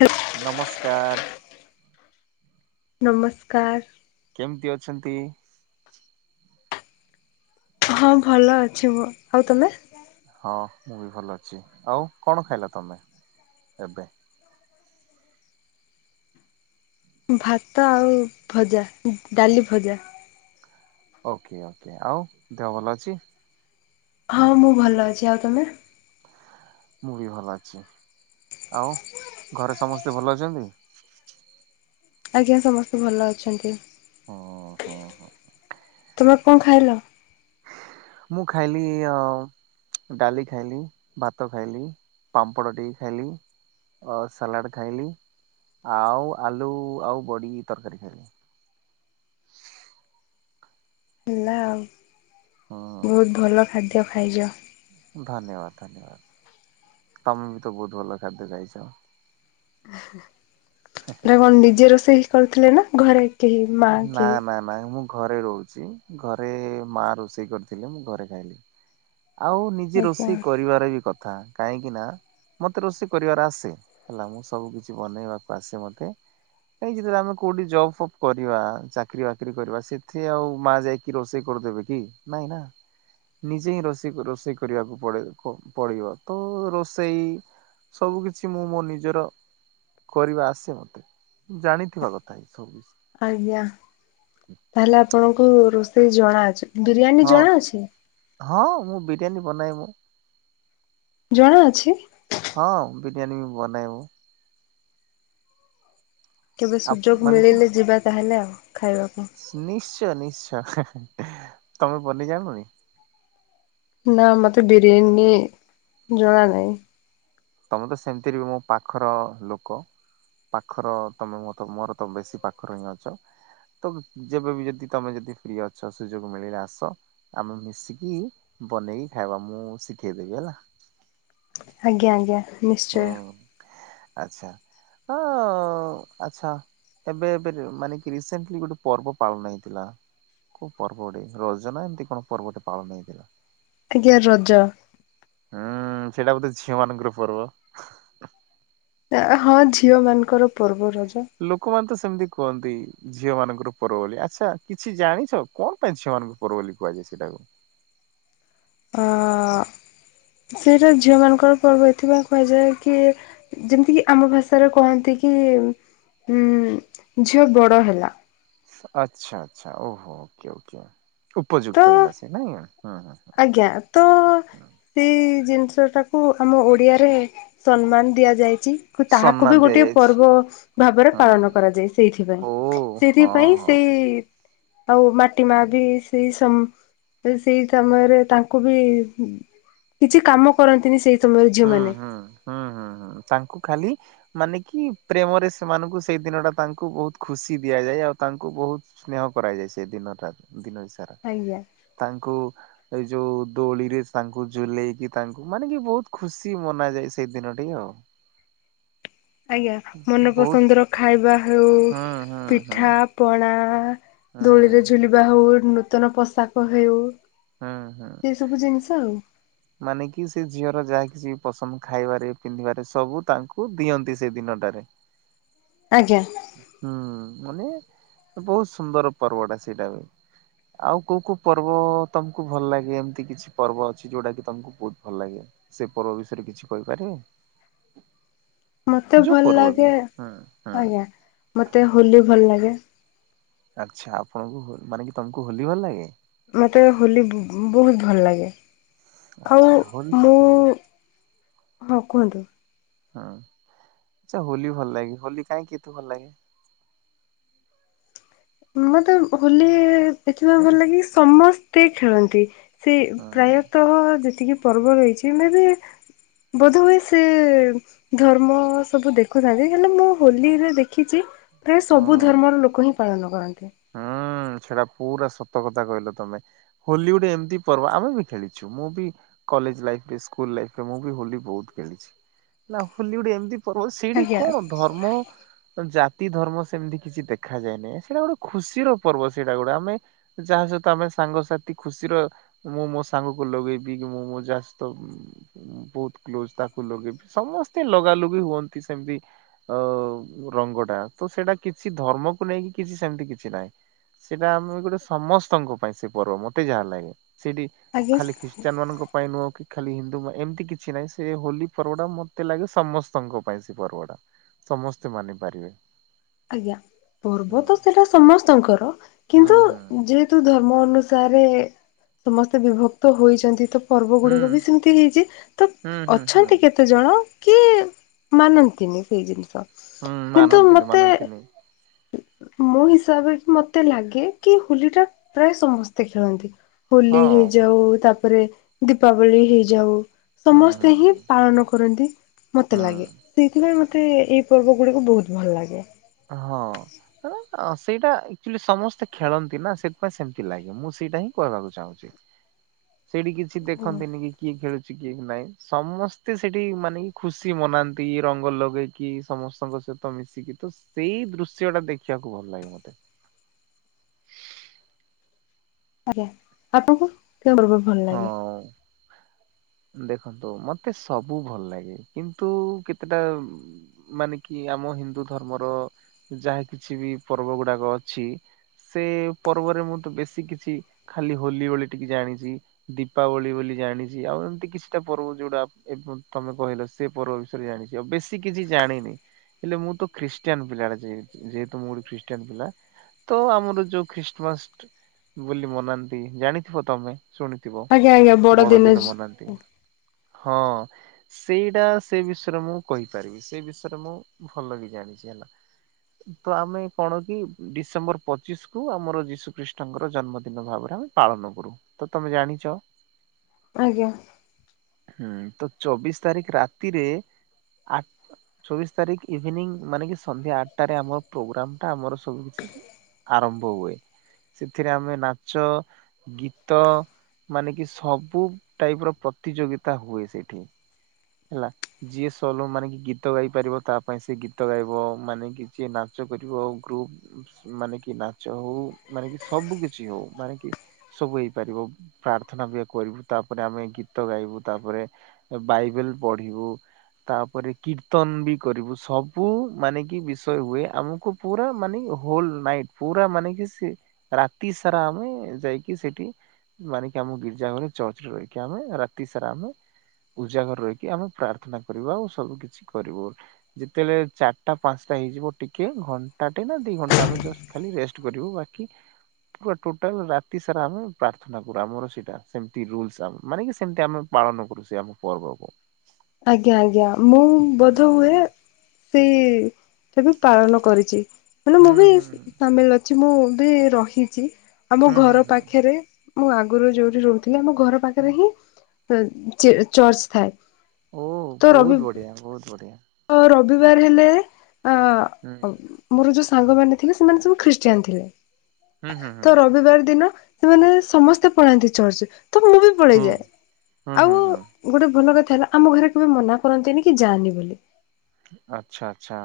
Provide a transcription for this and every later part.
ହେ ନମସ୍କାର। ନମସ୍କାର। କେମିତି ଅଛନ୍ତି? ହଁ ଭଲ ଅଛି ମୁଁ। ଆଉ ତମେ? ହଁ ମୁଁ ବି ଭଲ ଅଛି। ଆଉ କଣ ଖାଇଲା ତମେ ଏବେ? ଭାତ ଆଉ ଭଜା ଡାଲି, ଭଜା। ଓକେ ଓକେ ଆଉ ଦେହ ଭଲ ଅଛି? ହଁ ମୁଁ ଭଲ ଅଛି। ଆଉ ତମେ? ମୁଁ ବି ଭଲ ଅଛି ଆଉ ଘରେ ସମସ୍ତେ ଭଲ ଅଛନ୍ତି। ଆଜ୍ଞା ସମସ୍ତେ ଭଲ ଅଛନ୍ତି। ହଁ। ହଁ ହଁ ତମେ କଣ ଖାଇଲ? ମୁଁ ଖାଇଲି ଆଁ ଡାଳି ଖାଇଲି ଭାତ ଖାଇଲି ପାମ୍ପଡ଼ ଟିକେ ଖାଇଲି ଅ ସାଲାଡ଼ ଖାଇଲି ଆଉ ଆଲୁ ଆଉ ବଡ଼ି ତରକାରୀ ଖାଇଲି। ହେଲା ଆଉ। ହଁ। ବହୁତ ଭଲ ଖାଦ୍ୟ ଖାଇଛ। ଧନ୍ୟବାଦ ଧନ୍ୟବାଦ ତମେ ବି ତ ବହୁତ ଭଲ ଖାଦ୍ୟ ଖାଇଛ। କଣ ନିଜେ ରୋଷେଇ କରିଥିଲେ ନା ଘରେ କେହି ମା ନା କେହି ନା ମାଇ ମୁ ଘରେ ରହୁଛି ଘରେ ମା ରୋଷେଇ କରିଥିଲେ ମୁଁ ଘରେ ଖାଇଲି ଆଉ କିଛି ଆଜ୍ଞା ରୋଷେଇ କରିବାର ବି କଥା। କାହିଁକି ନା ମତେ ରୋଷେଇ କରିବାର ଆସେ ହେଲା ମୁଁ ସବୁ କିଛି ବନେଇବାକୁ ଆସେ ମତେ। ଏଇ ଯେତେବେଳେ ଆମେ କୋଉଠି ଜବ୍ ଫବ୍ କରିବା ଚାକିରି ବାକିରି କରିବା ସେଥି ଆଉ ମା ଯାଇକି ରୋଷେଇ କରିଦେବେ କି ନାଇଁ ନା। ନିଜେ ହିଁ ରୋଷେଇ ରୋଷେଇ କରିବାକୁ ପଡ଼ି ପଡ଼ିବ ତ ରୋଷେଇ ସବୁ କିଛି ମୁଁ ମୋ ନିଜର କରିବା ଆସେ ମତେ ଜାଣିଥିବା କଥା ଏଇ ସବୁ ବିଷୟ। ଆଜ୍ଞା ତାହେଲେ ଆପଣଙ୍କୁ ରୋଷେଇ ଜଣା ଅଛି ବିରିୟାନୀ ହଁ ଜଣା ଅଛି। ହଁ ମୁଁ ବିରିୟାନୀ ବନାଏ ମୁଁ ଜଣା ଅଛି। ହଁ ବିରିୟାନୀ ବନାଏ ମୁଁ। କେବେ ଆପ ସୁଯୋଗ ମାନେ କି ମିଳିଲେ ଯିବା ତାହେଲେ ଆଉ ଖାଇବାକୁ। ନିଶ୍ଚୟ ନିଶ୍ଚୟ ତମେ ବନେଇ ଜାଣନି। ନା ମତେ ବିରିୟାନୀ ଜଣା ନାହିଁ। ତମେ ତ ସେମିତିରେ ବି ମୋ ପାଖର ଲୋକ। ପାଖର ତମେ ମ ତ ମୋର ତ ବେଶୀ ପାଖର ହିଁ ଅଛ। ତ ଯେବେ ଯଦି ତମେ ଯଦି ଫ୍ରି ଅଛ ସୁଯୋଗ ମିଳିଲେ ଆସ। ଆମେ ମିଶିକି ବନେଇକି ଖାଇବା ମୁଁ ଶିଖେଇ ଦେବି ହେଲା। ଆଜ୍ଞା ଆଜ୍ଞା ନିଶ୍ଚୟ। ଆଛା ଓଁ ଆଚ୍ଛା। ଏବେ ଏବେରେ ମାନେ କି ରିସେଣ୍ଟଲି ଗୋଟେ ପର୍ବ ପାଳନ ହେଇଥିଲା। କୋଉ ପର୍ବଗୋଟେ ରଜ ନା ଏମିତି କଣ ପର୍ବଟେ ପାଳନ ହେଇଥିଲା। ଆଜ୍ଞା ରଜ। ହୁଁ ସେଇଟା ବୋଧେ ଝିଅମାନଙ୍କର ପର୍ବ। ଆ ହଁ ଝିଅ ମାନଙ୍କର ପର୍ବ ରଜ। ଲୋକମାନେ ତ ସେମିତି କୁହନ୍ତି ଝିଅ ମାନଙ୍କର ପର୍ବ ବୋଲି ଆଚ୍ଛା କିଛି ଜାଣିଛ କଣ ପାଇଁ ଝିଅମାନଙ୍କୁ ପର୍ବ ବୋଲି କୁହାଯଏ ସେଇଟାକୁ? ହଁ ସେଇଟା ଝିଅ ମାନଙ୍କର ପର୍ବ ଏଥିପାଇଁ କୁହାଯାଏ କି? ଯେମତିକି ଆମ ଭାଷାରେ କହନ୍ତି କି ଉଁ ଝିଅ ବଡ ହେଲା। ଆଚ୍ଛା ଆଚ୍ଛା ଓହୋ ଓକେ ଓକେ। ତ ଉପଯୁକ୍ତ ହେଲା ସିଏ ନାଇଁ ହୁଁ ହୁଁ ହୁଁ ଆଜ୍ଞା ତ ହୁଁ। ସେଇ ଜିନିଷଟାକୁ ଆମ ଓଡ଼ିଆରେ ସମ୍ମାନ ଦିଆଯାଇଚି। କୁ ତାହାକୁ ସମ୍ମାନ ବି ଗୋଟିଏ ଦିଆଯାଇଛି ପର୍ବ ଭାବରେ ହଁ। ପାଳନ କରାଯାଏ ଓ ସେଇଥିପାଇଁ। ହଁ ସେଇଥିପାଇଁ ହଁ ସେଇ ଆଉ ମାଟି ମା ବି ସେଇ ସମ ସେଇ ସମୟରେ ତାଙ୍କୁ ବି କିଛି କାମ କରନ୍ତିନି ସେଇ ସମୟରେ ଝିଅମାନେ ହୁଁ-ହୁଁ-ହୁଁ-ହୁଁ-ହୁଁ। ତାଙ୍କୁ ଖାଲି ମାନେ କି ପ୍ରେମରେ ସେମାନଙ୍କୁ ସେଇ ଦିନଟା ତାଙ୍କୁ ବହୁତ ଖୁସି ଦିଆଯାଏ। ଆଉ ତାଙ୍କୁ ବହୁତ ସ୍ନେହ କରାଯାଇ ସେଇ ଦିନଟା, ଦିନଇସାରା। ଆଜ୍ଞା। ତାଙ୍କୁ ଏଇ ଯୋଉ ଦୋଳିରେ ତାଙ୍କୁ ଝୁଲେଇକି ତାଙ୍କୁ, ମାନେ କି ବହୁତ ଖୁସି ମନାଯାଏ, ସେଇ ଦିନଟି ଆଉ। ଆଜ୍ଞା। ବହୁତ ମନପସନ୍ଦର ଖାଇବା ହେଉ, ହୁଁ ହୁଁ ହୁଁ ପିଠା ପଣା, ହୁଁ ଦୋଳିରେ ଝୁଲିବା ହଉ, ନୂତନ ପୋଷାକ ହେଉ ହୁଁ ହୁଁ। ଏଇ ସବୁ ଜିନିଷ ଆଉ। ମାନେ କି ସେଇ ଝିଅର ଯାହା କିଛି ପସନ୍ଦ ଖାଇବାରେ, ପିନ୍ଧିବାରେ, ସବୁ ତାଙ୍କୁ ଦିଅନ୍ତି ସେଇ ଦିନଟାରେ। ଆଜ୍ଞା। ହୁଁ। ମାନେ, ବହୁତ ସୁନ୍ଦର ପର୍ବଟା ସେଇଟା ବି। ଆଉ କୋଉ କୋଉ ପର୍ବ ତମକୁ ଭଲ ଲାଗେ ଏମତି କିଛି ପର୍ବ ଅଛି, ଯୋଉଟାକି ତମକୁ ବହୁତ ଭଲ ଲାଗେ। ସେ ପର୍ବ ବିଷୟରେ କିଛି କହିପାରିବେ? ମତେ ଯୋଉ ଭଲ ପର୍ବ ବି ଲାଗେ, ହୁଁ ହୁଁ। ଆଜ୍ଞା। ମତେ ହୋଲି ଭଲ ଲାଗେ ଆଚ୍ଛା। ଆପଣଙ୍କୁ ମାନେ କି ତମକୁ ହୋଲି ଭଲ ଲାଗେ? ମତେ ହୋଲି ବୁ-ବୁ-ବହୁତ ଭଲ ଲାଗେ। ଖାଉ ଆଚ୍ଛା ହୋଲି ମୁଁ, ହଁ କୁହନ୍ତୁ। ହୁଁ। ଆଚ୍ଛା ହୋଲି ଭଲ ଲାଗେ। ହୋଲି କାହିଁକି ଏତେ ଭଲ ଲାଗେ? ମତେ ହୋଲି ଇ ଦେଖିବାକୁ ଲାଗେ କି, ସମସ୍ତେ ଖେଳନ୍ତି। ସେଇ ହଁ ପ୍ରାୟତଃ ଯେତିକି ପର୍ବ ରହିଛି, ମେ ବି ବୋଧ ହୁଏ ସେ ଧର୍ମ ସବୁ ଦେଖୁଥାନ୍ତି, ହେଲେ ମୁଁ ହୋଲିରେ ଦେଖିଚି ପ୍ରାୟେ ସବୁ ହଁ ଧର୍ମର ଲୋକ ହିଁ ପାଳନ କରନ୍ତି। ହୁଁ, ସେଟା ପୁରା ସତ କଥା କହିଲ ତମେ। ହୋଲି ଗୋଟେ ଏମତି ପର୍ବ, ଆମେ ବି ଖେଳିଛୁ। ମୁଁ ବି କଲେଜ ଲାଇଫରେ, ସ୍କୁଲ ଲାଇଫରେ, ମୁଁ ବି ହୋଲି ବହୁତ ଖେଳିଛି। ନାଁ, ହୋଲି ଗୋଟେ ଏମତି ପର୍ବ ସେଇଟି ଆଜ୍ଞା କଣ ଧର୍ମ, ଜାତି, ଧର୍ମ ସେମିତି କିଛି ଦେଖାଯାଏନେଇ। ସେଇଟା ଗୋଟେ ଖୁସିର ପର୍ବ ସେଇଟା ଗୋଟେ। ଆମେ ଯାହା ସହିତ ଆମେ ସାଙ୍ଗସାଥି ଖୁସିର ମୁଁ ମୋ ସାଙ୍ଗକୁ ଲଗେଇବି କି, ମୁଁ ମୋ ଯାହା ସହିତ ଉମ୍ ଉମ୍ ବହୁତ କ୍ଲୋଜ ତାକୁ ଲଗେଇବି, ସମସ୍ତିଙ୍କି ଲଗା ଲୁଗି ହୁଅନ୍ତି ସେମତି ଆଉ ରଙ୍ଗଟା, ତ ସେଇଟା କିଛି, ଧର୍ମକୁ ନେଇକି କିଛି, ସେମତି କି କିଛି ନାହିଁ। ସେଇଟା ଆମକୁ ଗୋଟେ ସମସ୍ତଙ୍କ ପାଇଁ ସେ ପର୍ବ ମତେ ଯାହା ଲାଗେ। ସେଇଠି ଆଜ୍ଞା ଖାଲି ଖ୍ରୀଷ୍ଟିୟାନମାନଙ୍କୁ ପାଇଁ ନୁହଁ କି, ଖାଲି ହିନ୍ଦୁ ପାଇଁ, ଏମତି କିଛି ନାହିଁ। ସେ ହୋଲି ପର୍ବଟା ମତେ ଲାଗେ ସମସ୍ତଙ୍କ ପାଇଁ ସେ ପର୍ବଟା। ସମସ୍ତେ ମାନିପାରିବେ। ଆଜ୍ଞା। ପର୍ବ ତ ସେଇଟା ସମସ୍ତଙ୍କର, ହୁଁ କିନ୍ତୁ ହୁଁ ଯେହେ ତୁ ଧର୍ମ ଅନୁସାରେ ସମସ୍ତେ ବିଭକ୍ତ ହୋଇଛନ୍ତି, ତ ପର୍ବ ଗୁଡିକ ବି ହୁଁ ସେମତି ହେଇଛି, ତ ହୁଁ ହୁଁ ଅଛନ୍ତି କେ କେତେଜଣ କି, ମାନନ୍ତିନି ସେଇ ଜିନିଷ। ହୁଁ। କିନ୍ତୁ ମାନନ୍ତିନି, ମତେ ମାନନ୍ତିନି। [inaudible] ମୋ ହିସାବରେ କି ମତେ ଲାଗେ, କି ହୋଲିଟା ପ୍ରାୟ ସମସ୍ତେ ଖେଳନ୍ତି। ହୋଲି ହଁ ହେଇଯାଉ, ତାପରେ ଦୀପାବଳି ହେଇଯାଉ ହୁଁ ହୁଁ ସମସ୍ତେ ହିଁ ହୁଁ ପାଳନ କରନ୍ତି, ମତେ ଲାଗେ। ହୁଁ ସେଇଥିପାଇଁ ମତେ ଏଇ ପର୍ବଗୁଡିକୁ ବହୁତ ଭଲ ଲାଗେ। ହଁ। ସେଇଟା ଆକ୍ଚୁଆଲି ସମସ୍ତେ ଖେଳନ୍ତି ନା, ସେଥିପାଇଁ ସେମତି ଲାଗେ। ମୁଁ ସେଇଟା ହିଁ କହିବାକୁ ଚାହୁଁଛି। [inaudible] ସେଇଠି କିଛି ଆଜ୍ଞା ଦେଖନ୍ତିନି କି କିଏ ଖେଳୁଛି କିଏ ନାହିଁ। ସମସ୍ତେ ସେଇଠି ମାନେ ଖୁସି ମନାନ୍ତି ରଙ୍ଗ ଲଗେଇକି ସମସ୍ତଙ୍କ ସହିତ ମିଶିକି ତ ସେଇ ଦୃଶ୍ୟ ଟା ଦେଖିବାକୁ ଭଲ ଲାଗେ ମତେ। ଆଜ୍ଞା ଆପଣଙ୍କୁ କେଉଁ ପର୍ବ ଭଲ ହଁ। ଲାଗେ ଦେଖନ୍ତୁ ମତେ ସବୁ ଭଲ ଲାଗେ କିନ୍ତୁ କେତେଟା ମାନେ କି ଆମ ହିନ୍ଦୁ ଧର୍ମର ଯାହା କିଛିବି ପର୍ବ ଗୁଡାକ ଅଛି। ସେ ପର୍ବରେ ମୁଁ ତ ବେଶୀ କିଛି ଖାଲି ହୋଲି ବୋଲି ଟିକେ ଜାଣିଛି। ଦୀପାବଳି ବୋଲି ଜାଣିଛି ଆଉ ଏମିତି କିଛିଟା ପର୍ବ ଯୋଉଟା ଆ ଏବେ ତମେ କହିଲ। ସେ ପର୍ବ ବିଷୟରେ ଜାଣିଛି ଆଉ ବେଶୀ କିଛି ଜାଣିନି। ହେଲେ ମୁଁ ତ ଖ୍ରୀଷ୍ଟିଆନ ପିଲାଟେ ଯେହେତୁ ମୁଁ ଗୋଟେ ଖ୍ରୀଷ୍ଟିଆନ୍ ପିଲା। ତ ଆମର ଯୋଉ ଖ୍ରୀଷ୍ଟମାସ ବୋଲି ମନାନ୍ତି ଜାଣିଥିବ ତମେ ଶୁଣି ଥିବ ବଡ ଦିନ ମନାନ୍ତି, ହଁ। ସେଇଟା ସେ ବିଷୟରେ ମୁଁ କହିପାରିବି ସେ ବିଷୟରେ ମୁଁ ଭଲେକି ଜାଣିଛି ହେଲା। [inaudible] ତ ଆମେ କଣ କି ଡିସେମ୍ବର ପଚିଶକୁୁ ଆମର ଯୀଶୁ ଖ୍ରୀଷ୍ଟଙ୍କର ଜନ୍ମଦିନ ଭାବରେ ଆମେ ପାଳନ କରୁ। ତ ତମେ ଜାଣିଛ ଆଜ୍ଞା। ହୁଁ ତ ଚବିଶ ତାରିଖ ରାତିରେ ଆ ଚବିଶ ତାରିଖ ଇଭିନିଂ ମାନେ କି ସନ୍ଧ୍ୟା ଆଠଟାରେ ଆମର ପ୍ରୋଗ୍ରାମ ଟା ଆମର ସବୁ କିଛି ଆରମ୍ଭ ହୁଏ ସେଥିରେ ଆମେ ନାଚ, ଗୀତ। ମାନେ କି ସବୁ ଟାଇପ ର ପ୍ରତିଯୋଗିତା ହୁଏ ସେଇଠି ହେଲା। ଯିଏ ସୋଲୋ ମାନେ କି ଗୀତ ଗାଇ ପାରିବ ତା ପାଇଁ ସିଏ ଗୀତ ଗାଇବ ମାନେ କି ଯିଏ ନା ଚ କରିବ ଆଉ ଗ୍ରୁପ୍ ମାନେ କି ନାଚ ହଉ ମାନେ କି ସବୁ କିଛି ହଉ ମାନେ କି ସବୁ ହେଇପାରିବ। ପ୍ରାର୍ଥନା ବି କରିବୁ ତାପରେ ଆମେ ଗୀତ ଗାଇବୁ ତାପରେ ବାଇବେଲ ପଢିବୁ। ତାପରେ କୀର୍ତ୍ତନ ବି କରିବୁ ସବୁ ମାନେ କି ବିଷୟ ହୁଏ ଆମକୁ ପୁରା ମାନେ କି ହୋଲ ନାଇଟ୍ ପୁରା ମାନେ କି ସେ ରାତି ସାରା ଆମେ ଯାଇକି ସେଠି ମାନେ କି ଆମ ଗିର୍ଜା ଘରେ ଚର୍ଚ୍ଚରେ ରହିକି ଆମେ ରାତି ସାରା ଆମେ ଉଜାଗର ରହିକି ଆମେ ପ୍ରାର୍ଥନା କରିବୁ ଆଉ ସବୁ କିିଛି କରିବୁ। ଯେତେବେଳେ ଚାରିଟା ପାଞ୍ଚଟା ହେଇଯିବ ଟିକେ ଘଣ୍ଟା ଟେ ନା ଦିଇ ଘଣ୍ଟା ଆମେ ଜଷ୍ଟ ଖାଲି ରେଷ୍ଟ କରିବୁ ବାକି [unintelligible] ଟୋଟାଲ ରାତି ସାରା ଆମେ ପାର୍ କରୁ ଆମର ସେଇଟା ସେମିତି ରୁଲ୍ସ ମାନେ ସେମିତି ଆମେ ପାଳନ କରୁ ସେ ଆମ ପର୍ବକୁ। ଆଜ୍ଞା ଆଜ୍ଞା ମୁଁ ବୋଧ ହୁଏ ହୁଁ ସେଇ ସେ ବି ପାଳନ କରିଛି ମାନେ ମୁଁ ହୁଁ ବି ହୁଁ ସାମିଲ ଅଛି ମୁଁ ବି ରହିଛି। ଆମ ହୁଁ ହୁଁ ଘର ପାଖରେ ମୁଁ ଆଗରୁ ଯୋଉଠି ରହୁଥିଲି ଆମ ଘର ହୁଁ। ପାଖରେ ହିଁ ଚି ଚର୍ଚ୍ଚ ଥାଏ। ଓ ତ ରବି ବହୁତ ବଢ଼ିଆ ବହୁତ ବଢ଼ିଆ। ରବିବାର ହେଲେ ହୁଁ ଅ ମୋର ଯୋଉ ସାଙ୍ଗମାନେ ଥିଲେ ସେମାନେ ସବୁ ଖ୍ରୀଷ୍ଟିଆନ ଥିଲେ ହୁଁ ହୁଁ ହୁଁ। ତ ରବିବାର ଦିନ। ସେମାନେ ସମସ୍ତେ ପଳାନ୍ତି ଚର୍ଚ୍ଚ ତ ମୁଁ ବି ହୁଁ। ପଳେଇଯାଏ ହୁଁ ହୁଁ ଆଉ ହୁଁ। ଗୋଟେ ଭଲ କଥା ହେଲା ଆମ ଘରେ କେବେ ମନା କରନ୍ତିନି କି ଯାଆନି ବୋଲି। ଆଚ୍ଛା ଆଛା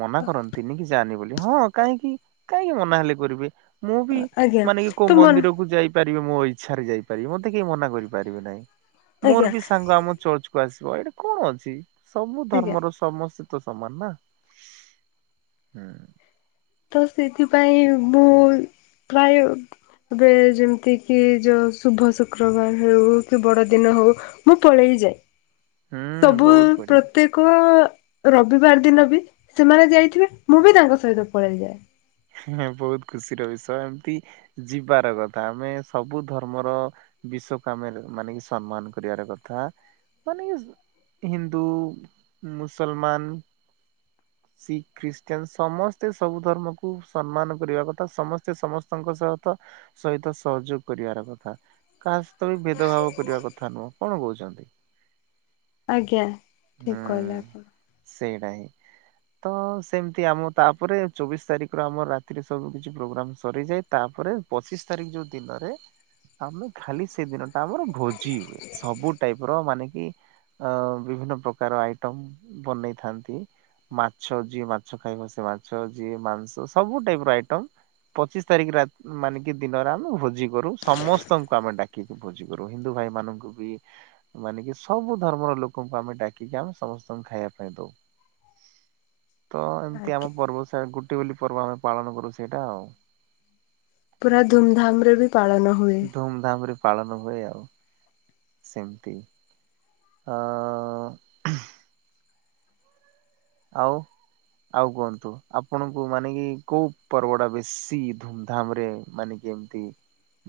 ମନା କରନ୍ତିନି କି ଯାନି ବୋଲି ହଁ କାହିଁକି? କାହିଁକି ମନା ହେଲେ କରିବେ ମୁଁ ବି ଆଜ୍ଞା ମାନେ କି ତ କୋଉ ମନ ମନ୍ଦିରକୁ ଯାଇି ପାରିବି ମୋ ଇଚ୍ଛାରେ ଯାଇପାରିବି ମତେ କେହି ମନା କରିପାରିବେ ନାହିଁ ଆଜ୍ଞା ମୋର ବି ସାଙ୍ଗ ଆମ ଚର୍ଚ୍ଚ ଆସିବ ଏଇଟା କଣ ଅଛି ସବୁ ଆଜ୍ଞା ଧର୍ମର ସମସ୍ତ ସ୍ତେ ତ ସମାନ ନା ହୁଁ। ତ ସେ ସେଥିପାଇଁ ମୁଁ ପ୍ରାୟ ଏବେ ଯେମିତି କିି ଯୋଉ ଶୁଭ ଶୁକ୍ରବାର ହେଉ କି ବଡ଼ଦିନ ହଉ ମୁଁ ପଳେଇଯାଏ ହୁଁ ତବୁ ବହୁତ ବଢିଆ ପ୍ରତେ କ ରବିବାର ଦିନ ବି ସେମାନେ ଯାଇଥିବେ ମୁଁ ବି ତାଙ୍କ ସହିତ ପଳାଇଯାଏ। ହଁ ବହୁତ ଖୁସି ର ବିଷୟ ଏମତି ଯିବାର କଥା ଆମେ ସବୁ ଧର୍ମର ବିଶ୍ଵ କାମରେ ମାନେ କି ସମ୍ମାନ କରିବାର କଥା ମାନେ। ୱେନ ଇଜି ହିନ୍ଦୁ ମୁସଲମାନ। ଶିଖ ଖ୍ରୀଷ୍ଟିୟନ ସମସ୍ତେ ସବୁ ଧର୍ମକୁ ସମ୍ମାନ କରିବା କଥା ସମସ୍ତେ ସମସ୍ତଙ୍କ ସହତ ସହିତ ସହଯୋଗ କରିବାର କଥା। କାହା ସହିତ ବି ଭେଦଭାବ କରିବା କଥା ନୁହଁ କଣ କହୁଛନ୍ତି? [unintelligible] ଆଜ୍ଞା ଠିକ ହୁଁ କହିଲେ ଆପଣ ସେଇଟା ହିଁ। ତ ସେମିତି ଆମ ତାପରେ ଚବିଶ ତାରିଖ ର ଆମର ରାତିରେ ସବୁ କିଛି ପ୍ରୋଗ୍ରାମ ସରିଯାଏ। ତାପରେ ପଚିଶ ତାରିଖ ଯୋଉ ଦିନରେ ଆମେ ଖାଲି ସେ ଦିନ ଆମର ଭୋଜି ହୁଏ ସବୁ ଟାଇପ ର ମାନେକି ଅ ବିଭିନ୍ନ ପ୍ରକାର ଆଇଟମ ବନେଇଥାନ୍ତି। ମାଛ ଯିଏ ମାଛ ଖାଇବ ସେ ମାଛ ଯିଏ ମାଂସ ସବୁ ଟାଇପ ର ଆଇଟମ ପଚିଶ ତାରିଖ ରାତ ମାନେ କି ଦିନରେ ଆମେ ଭୋଜି କରୁ ସମସ୍ତଙ୍କୁ ଆମେ ଡା କି ଭୋଜି କରୁ ହିନ୍ଦୁ ଭାଇ ମାନଙ୍କୁ ବି ମାନେ କି ସବୁ ଧର୍ମର ଲୋକଙ୍କୁ ଆମେ ଡାକିକି ଆମେ ସମସ୍ତଙ୍କୁ ଖାଇବା ପାଇଁ ଦଉ ତ ଏମିତି ଆମ ଆଜ୍ଞା ପର୍ବ ସ ଗୋଟେ ବୋଲି ପର୍ବ ଆମେ ପାଳନ କରୁ ସେଇଟା ଆଉ ପୁରା ଧୁମଧାମ ରେ ବି ପାଳନ ହୁଏ। ଧୁମଧାମ ରେ ପାଳନ ହୁଏ ଆଉ ସେମତି। ଆଃ ଆଉ ଆଉ କୁହନ୍ତୁ ଆପଣଙ୍କୁ ମାନେ କି କୋଉ ପର୍ବ ଟା ବେଶୀ ଧୁମଧାମ ରେ ମାନେ କେମତି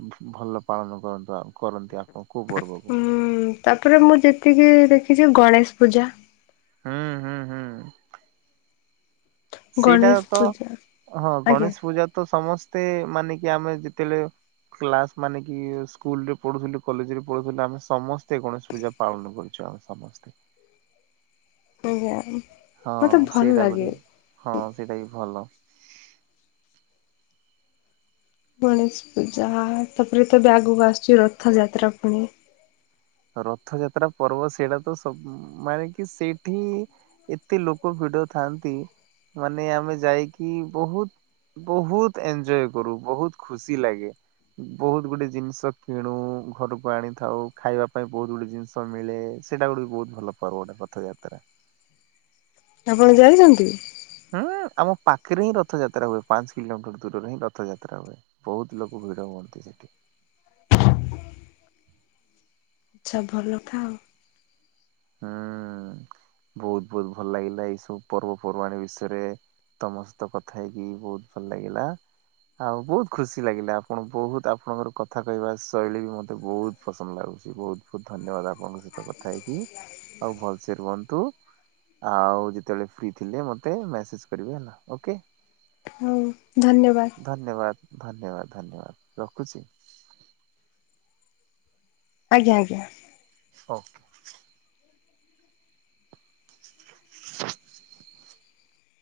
ଭ ଭଲ ପାଳନ କରନ୍ତୁ କରନ୍ତି ଆପଣ କେଉଁ ପର୍ବକୁ? ଉଁ ତାପରେ ମୁଁ ଯେତିକି ଦେଖିଚି ଗଣେଶ ପୂଜା। ହୁଁ ହୁଁ ହୁଁ ସେଇଟା ଗଣେଶ ତ ପୂଜା ହଁ ଆଜ୍ଞା ଗଣେଶ ପୂଜା ତ ସମସ୍ତେ ମାନେ କି ଆମେ ଯେତେଳେ କ୍ଲାସ ମାନେ କି ସ୍କୁଲରେ ପଢୁଥିଲୁ କଲେଜରେ ପଢୁଥିଲୁ ଆମେ ସମସ୍ତେ ଗଣେଶ ପୂଜା ପାଳନ କରୁଛୁ ଆମେ ସମସ୍ତେ ଆଜ୍ଞା ହଁ ମତେ ଭଲ ସେଇଟା ଗୋଟେ ଲାଗେ। ହଁ ସେଇଟା ବି ଭଲ। ଗଣେଶ ପୂଜା, ତାପରେ ଏବେ ଆଗକୁ ଆସୁଛି ରଥଯାତ୍ରା ପୁଣି। ରଥଯାତ୍ରା ପର୍ବ, ସେଇଟା ତ ସବ ମାନେ କି ସେଠି ଏତେ ଲୋକ ଭିଡ ଥାନ୍ତି, ମାନେଆମେ ଯାଇକି ବହୁତ ବହୁତ ଏଞ୍ଜୟ୍ କରୁ, ବହୁତ ଖୁସି ଲାଗେ। ବହୁତ୍ ଗୁଡେ ଜିନିଷ କିଣୁ, ଘରକୁ ଆଣିଥାଉ ଖାଇବା ପାଇଁ ବହୁତ ଗୁଡେ ଜିନିଷ ମିଳେ, ସେଇଟା ଗୋଟେବି ବହୁତ ଭଲ ପର୍ବ ଗୋଟେ ରଥଯାତ୍ରା। ଆପଣ ଜାଣିଚନ୍ତି? ହୁଁ ଆମ ପାଖରେ ହିଁ ରଥଯାତ୍ରା ହୁଏ, ପାଞ୍ଚ କିଲୋମିଟର ଦୂରରେ ହିଁ ରଥଯାତ୍ରା ହୁଏ। ବହୁତ ଲୋକ ଭିଡ଼ ହୁଅନ୍ତି ସେଠି। ଆଛା ଭଲ ଖାଅ। ହୁଁ ବହୁତ, ବହୁତ ଭଲ ଲାଗିଲା ଏଇ ସବୁ ପର୍ବପର୍ବାଣି ବିଷୟରେ ତମ ସହିତ କଥା ହେଇକି ବହୁତ ଭଲ ଲାଗିଲା। ଆଉ ବହୁତ ଖୁସି ଲାଗିଲା, ଆପଣ ବହୁତ ଆପଣଙ୍କର କଥା କହିବା ଶୈଳୀ ବି ମତେ ବହୁତ୍ ପସନ୍ଦ ଲାଗୁଚି ବହୁତ, ବହୁତ ଧନ୍ୟବାଦ ଆପଣଙ୍କ ସହିତ କଥା ହେଇକି? ଆଉ ଭଲ ସେ ରୁହନ୍ତୁ। ଆଉ ଯେତେବେଳେ ଫ୍ରି ଥିଲେ, ମୋତେ ମ୍ୟାସେଜ କରିବେ ନା ଓକେ। ହଉ ଧନ୍ୟବାଦ। ଧନ୍ୟବାଦ ଧନ୍ୟବାଦ ଧନ୍ୟବାଦ ରଖୁଚି। ଆଜ୍ଞା ଆଜ୍ଞା। ହଉ [inaudible]